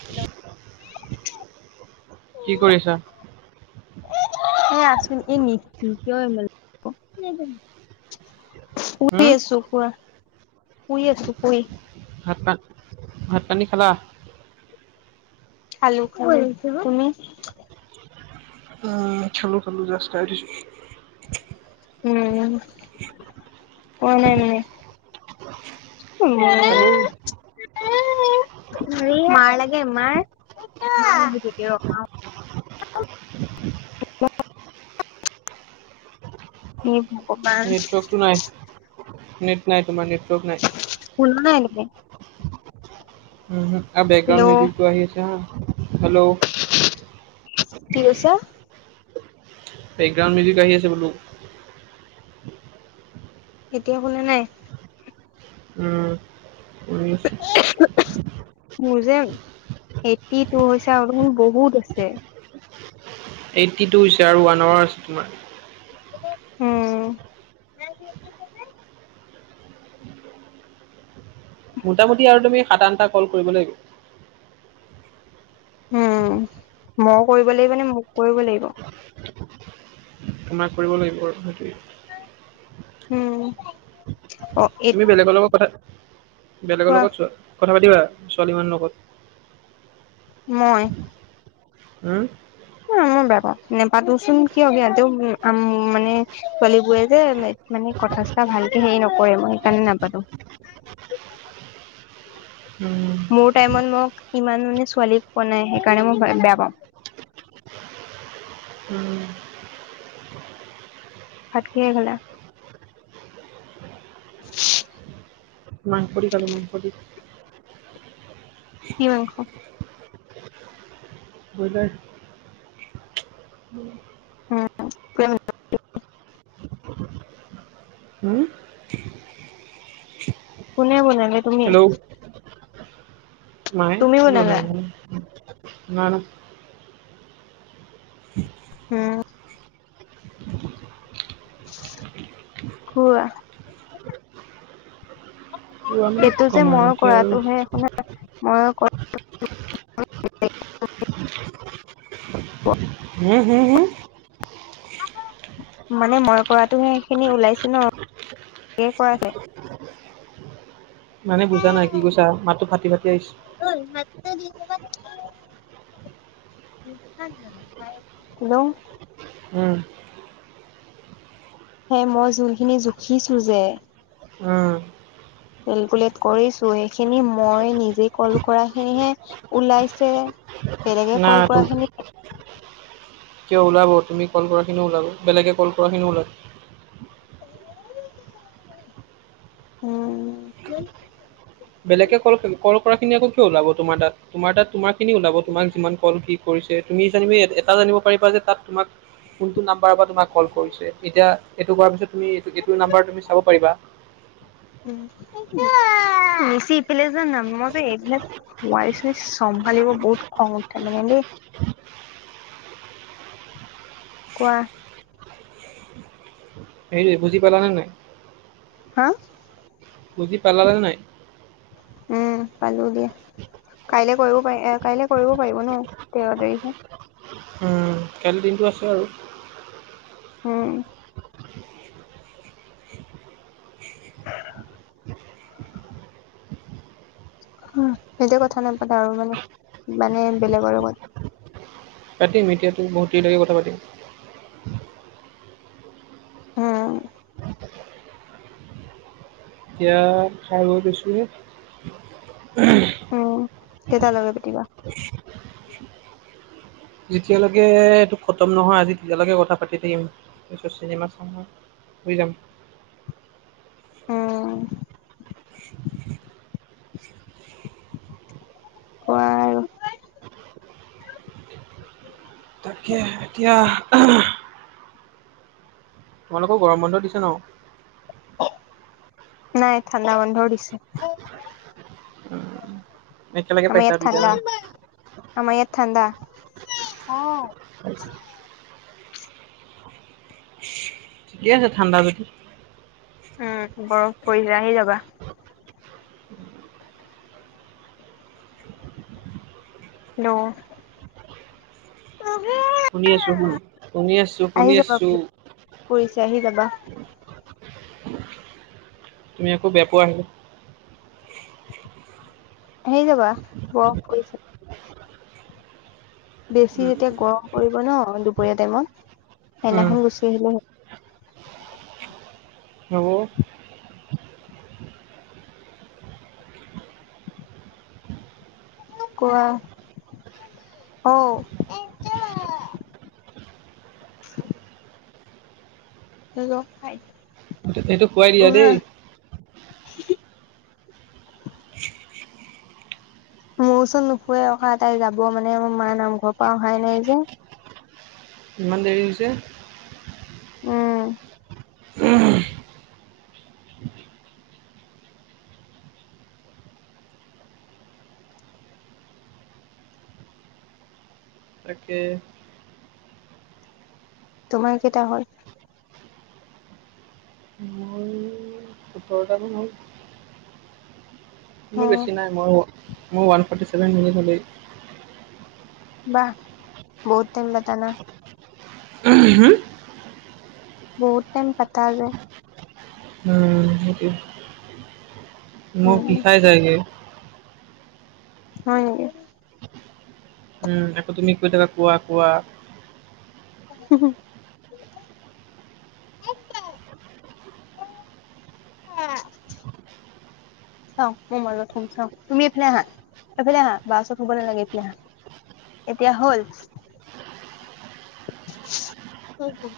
Hello কি কৰিছা? [unintelligible] এ আছো [unintelligible] শুই হুম, আছো কোৱা। শুই আছো, শুই। ভাত পান, ভাত পানী খালা? খালো খালো। তুমি? খালো খালো জাষ্ট খাই উঠিছো। উম হয় নেকি উম হেল্ল' [unintelligible] মাৰ লাগে মাৰ [unintelligible] [unintelligible] [unintelligible] নেট নাই তোমাৰ নেটৰ্ক নাই। কোনো নাই নেকি? উমহম আৰু বেকগ্ৰাউন্ড মিউজিকটো আহি আছে হা হেল্লো' কি কৈছা? বেকগ্ৰাউণ্ড মিউজিক আহি আছে বোলো। এতিয়া শুনা নাই? উম। [inaudible] মোৰ যে এইটটি টু হৈছে আৰু বহুত আছে। এইটি টু হৈছে, আৰু ওৱান আৱাৰ আছে তোমাৰ। উম। মোটামুটি আৰু তুমি সাত-আঠটা কল কৰিব লাগিব। উম, মই কৰিব লাগিব নে মোক কৰিব লাগিব? তোমাক কৰিব লাগিব আৰু, সেইটোৱেই। উম। অ এ তুমি বেলেগৰ লগত কথা-বেলেগৰ কোৱা লগত ছো-কথা পাতিবা ছোৱালী মানুহৰ লগত? মই? উম? উম মই বেয়া পাওঁ, নেপাতোঁচোন, কিয় বেয়া-তেওঁ মানে ছোৱালীবোৰে যে মানে কথা-চথা ভালকে হেৰি নকৰে, মই সেইকাৰণে নাপাতোঁ। উম। মোৰ টাইমত মোক ইমান মানে ছোৱালীক পোৱা নাই, সেইকাৰণে মই বেয়া পাওঁ। উম। ভাত কিহে খালা? উ মাংস দি খালোঁ, মাংস দি। কি মাংস? বইলাৰ। উম [unintelligible] হুম কোনে বনালে তুমি? হেল্ল' মায়ে, তুমি কোনে বনালা বনাব আৰু, মা উম। কোৱা বোৱা মানে কি এইটো যে ক'ম আৰু মই এতিয়া আৰু কৰাটোহে শুনা, মই ক হুম হুম হুম? মানে মই কৰাটোহে সেই খিনি ওলাইছে ন, [inaudible] কৰাটোৱে। মানে বুজা নাই কি কৈছা, মাতটো ফাটি ফাটি আহিছে। [unintelligible] হেল্ল' উম। সেই মই যোনখিনি জুখিছোঁ যে উম। কেলকুলেট কৰিছোঁ, এইখিনি মই নিজে কল কৰাখিনিহে ওলাইছে। বেলেগে না কল তো কৰাখিনি কিয় ওলাব, তুমি কল কৰা খিনিও ওলাব, বেলেগে কল কৰাখিনিও ওলাই। উম বেলেগে কল-কল কৰা খিনি আকৌ কিয় ওলাব তোমাৰ তাত, তোমাৰ তাত তোমাৰ খিনি ওলাব, তোমাক যিমান কল কি কৰিছে, তুমি যেনিবা এটা জানিব পাৰিবা যে তাত তোমাক কোনটো নাম্বাৰ পৰা তোমাক কল কৰিছে, এতিয়া এইটো কৰাৰ পিছত তুমি এইটো নাম্বাৰ তুমি চাব পাৰিবা। [inaudible] উম নিছি ইফালে যা না মই যে এইবিলাক। চম্ভালিব বহুত খং উঠে মানে। কোৱা। হেৰি, বুজি পালানে নাই? হা? বুজি পালা নে নাই? উম', পালো দিয়া। কাইলে কৰিব পাৰি, এ' কাইলে কৰিব পাৰিব ন? তেৰ তাৰিখে? কাইলে দিনটো আছে আৰু। উম'। হম এতিয়া কথা নাপাতা আৰু মানে, মানে বেলেগৰ লগত। পাতিম এতিয়াটো বহুত দেৰিলৈকে কথা পাতিম। হুম। এতিয়া খাই বৈ লৈছো হে। উম' কেইটা লৈকে পিটিবা? যেতিয়ালৈকে এইটো খতম নহয় আজি, তেতিয়ালৈকে কথা পাতি থাকিম, তাৰপিছত চিনেমা চাম আৰু। শুই যাম। অ। কয়া। তাকে এতিয়া। তোমালোকৰ গৰম বন্ধ দিছে ন? নাই ঠাণ্ডা বন্ধও দিছে। একেলগে আমাৰ পাইছা ইয়াত দুইটা ঠাণ্ডা, মানে। আমাৰ ইয়াত ঠাণ্ডা, অ। [inaudible] ঠিকে আছে ঠাণ্ডা যদি। উম' বৰফ পৰিচে আহি যাবা। দো। শুনি আছোঁ, শুন-শুনি আছোঁ, আহি শুনি যাবা আছোঁ। বোলো পৰিছে আহি যাবা। তুমি আকৌ বেয়া পোৱা আহিলে। আহি যাবা, বৰফ পৰিছে। বেছি যেতিয়া গৰম পৰিব ন, দুপৰীয়া টাইমত, উম সেইদিনাখন গুচি আহিলে হ'ল। হ'ব। কোৱা, অ। কৰিব আই। এইটো শুৱাই দিয়া দেই। মোৰ ওচৰত নুশুৱে, অহা তাই যাব মানে মোৰ মা নামঘৰ পৰা অহাই নাই যে। ইমান দেৰি হৈছে। উম'। উম। তাকে। তোমাৰ কেইটা হ'ল। মোৰ। বাৰটা মান হ'ল। মোৰ উম বেছি নাই মই মই ওৱান ফৰ্টিচেভেন বুলি বাহ বহুত টাইম লেতা ন হম বহুত টাইম কাটা হৈগে। উম সেইটোয়ে মুখ উম বিষাই যায়গে। হয় নেকি উম', আকৌ তুমি কৈ থাকা কোৱা-কোৱা। [unintelligible] চাওঁ মই মাজত শুম চাওঁ তুমি এইফালে আহা। এইফালে আহা বা ওচৰত শুৱ নালাগে এইফালে আহা এতিয়া হ'ল হৈ গ'ল।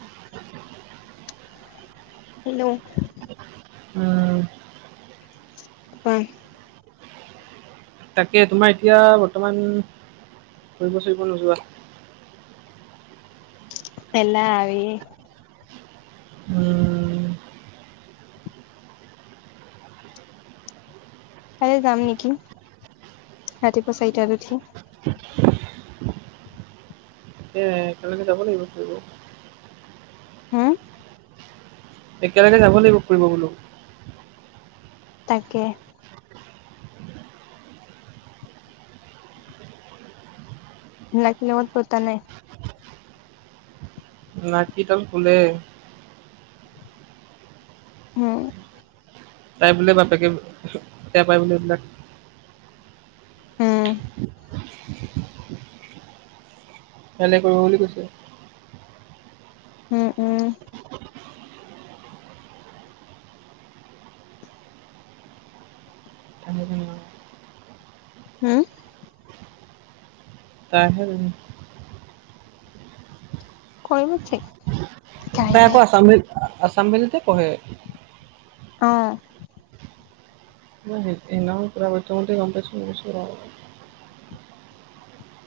হেল্লো উম হয় তাকে তোমাৰ এতিয়া বৰ্তমান ফুৰিব চুৰিব নোযোৱা? তেলা আৰি উম কাইলৈ যাম নেকি ৰাতিপুৱা চাৰিটাত উঠি। উম একেলগে যাব লাগিব ফুৰিব। হম একেলগে যাব লাগিব ফুৰিব বোলো। তাকে মিনাক্ষী লগত পতা নাই নাক কি ডাল শুলে। হম তাই বোলে বাপেকে বেয়া পাই বোলে এইবিলাক। উম কাইলে কৰিব বুলি কৈছে। উম উম এনে [inaudible] হম তাই হে জানে। কৰিব ছেক তাই আকৌ আছাম ভেলিত আছাম ভেলিতে পঢ়ে। অ ন হে সেইদিনা খন কবা কৈ থাকোঁতে গম পাইছোঁ। [unintelligible]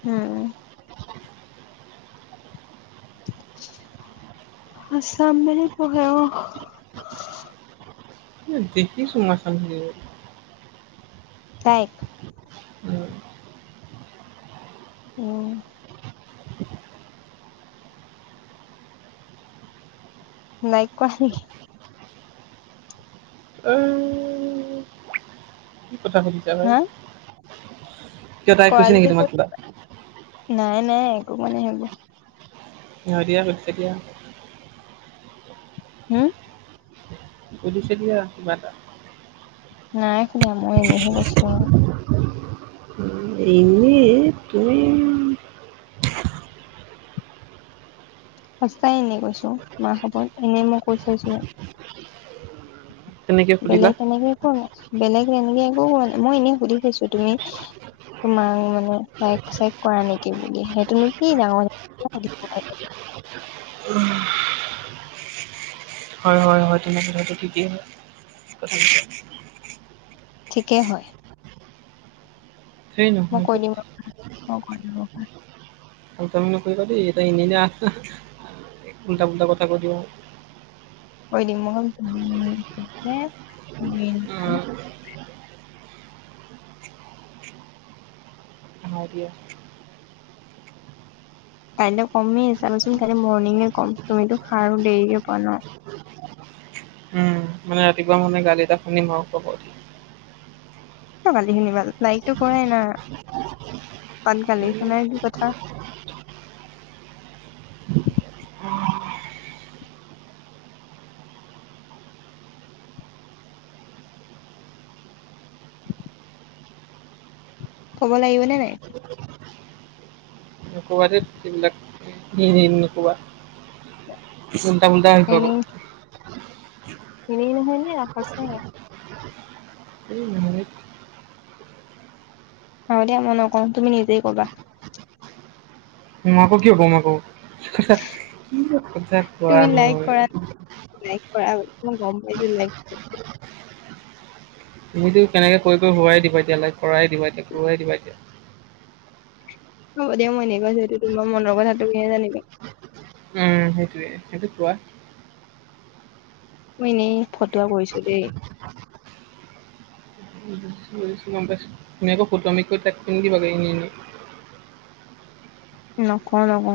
উম আসাম মানে পঢ়াও দেখিছো মা [unintelligible] তাই উম উম নাই কোৱা সি আহ কি কথা সুনিছা ভাই হা কিয় তাই কৰা কৈছে নেকি যদি তোমাক কিবা? কৰিবা। নাই নাই একো মানে এইবোৰ। সিহঁতিয়ে কৰিছে দিয়া। হো? সুধিছিলো দিয়া কিবা এটা। নাই সুধা মই এনেহে কৈছোঁ। উম, এনেই তুমি সঁচাই এনে কৈছোঁ, মা শপত এনেই মই কৈ চাইছোঁহে। তেনেকে সুধিলা। বেলেগ তেনেকে একো নাই, বেলেগ তেনেকে একো কৰা নাই। মই এনেই সুধি ছাইছো তুমি তোমাৰ মানে লাইক-চাইক কৰা নেকি বুলি? সেইটোনো কি ডাঙৰ কিয় সুধিব লাগে। উহ। হয়, হয়, হয় তেনে কথাটো থিকেই হয় কথাবিলাক। ঠিকেই হয়। ধেই মই নহয় কৈ ধেত দিম ৰখা, মই কৈ দিম ৰ'বা। ফতুৱামি নকৰিবা দেই, এটা এনে এনে আ উল্টা-পুল্টা কথা কৈ দিওঁ। কৈ দিম মই [inaudible] উম, নাই দিয়া। কাইলৈ কমেই চাবোচোন, কাইিলৈ মৰ্ণিঙে কম। তুমিতো সাৰো দেৰিকে পোৱা ন। উম, মানে ৰাতিপুৱা মানে গালি এটা শুনিম আৰু, শোৱাৰপৰা উঠি। কিয় গালি শুনিবা। লাইকটো কৰাই না তাত গালি শুনাৰ কি কথা। ক'ব লাগিবনে নাই? নকবা ধেইত এইবিলাক এনে এনে নকবা। উল্টা-পুল্টা হ'ব আকৌ। এনেই এনেই নহয় দিয়া সঁচাকে। এই নহয় ধেইত। হ'ব দিয়া মই নকওঁ, তুমি নিজেই ক'বা। মই আকৌ কিয় কম আকৌ, হা হা কি যে কথা। কোৱা তুমি লাইক নহয় কৰা, লাইক কৰা মই গম পাইছো লাইক তুমিটো তেনেকে কৈ কৈ হোৱাই দিবা এতিয়া, লাইক কৰাই দিবা এতিয়া, কৰোৱাই দিবা এতিয়া। হ'ব দিয়া মই এনেই কৈছো এইটো, তোমাৰ মনৰ কথা তুমিহে জানিবা। উম সেইটোৱে, সেইটো কোৱা। মই এনেই ফটুৱা কৰিছো দেই। বুজিছো, বুজিছো গম পাইছো। তুমি আকৌ ফতুৱামি কৈ তাইক কৈ নিদিবা গৈ এনেই এনেই। নকওঁ, নকওঁ।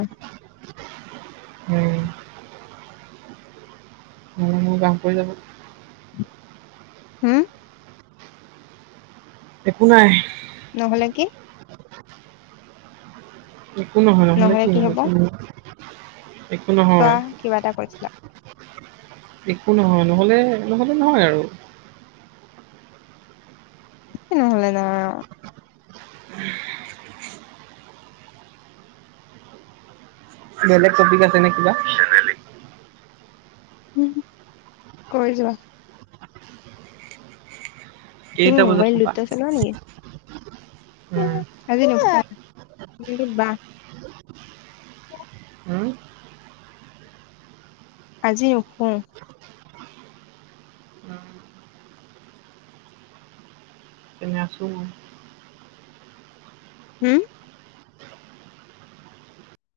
উম। মোৰ গান পৰি যাব। হু? একো নাই। নহ'লে কি? একো নহয়, নহ'লে কি হ'ব একো নহয়। একো কোৱা নহয় কিবা এটা কৈছিলা। একো নহয়, নহ'লে নহ'লে নহয় আৰু। কি নহ'লে নহয় আৰু? বেলেগ টপিক আছে নে কিবা। উম কৈ যোৱা। তুমি কেইটা বজাত মোবাইল শুবা দুটা চলোৱা নেকি? উম আজি নুশুৱা, এইটো বা উম আজি নুশুও। তেনে আছোঁ মই। হুম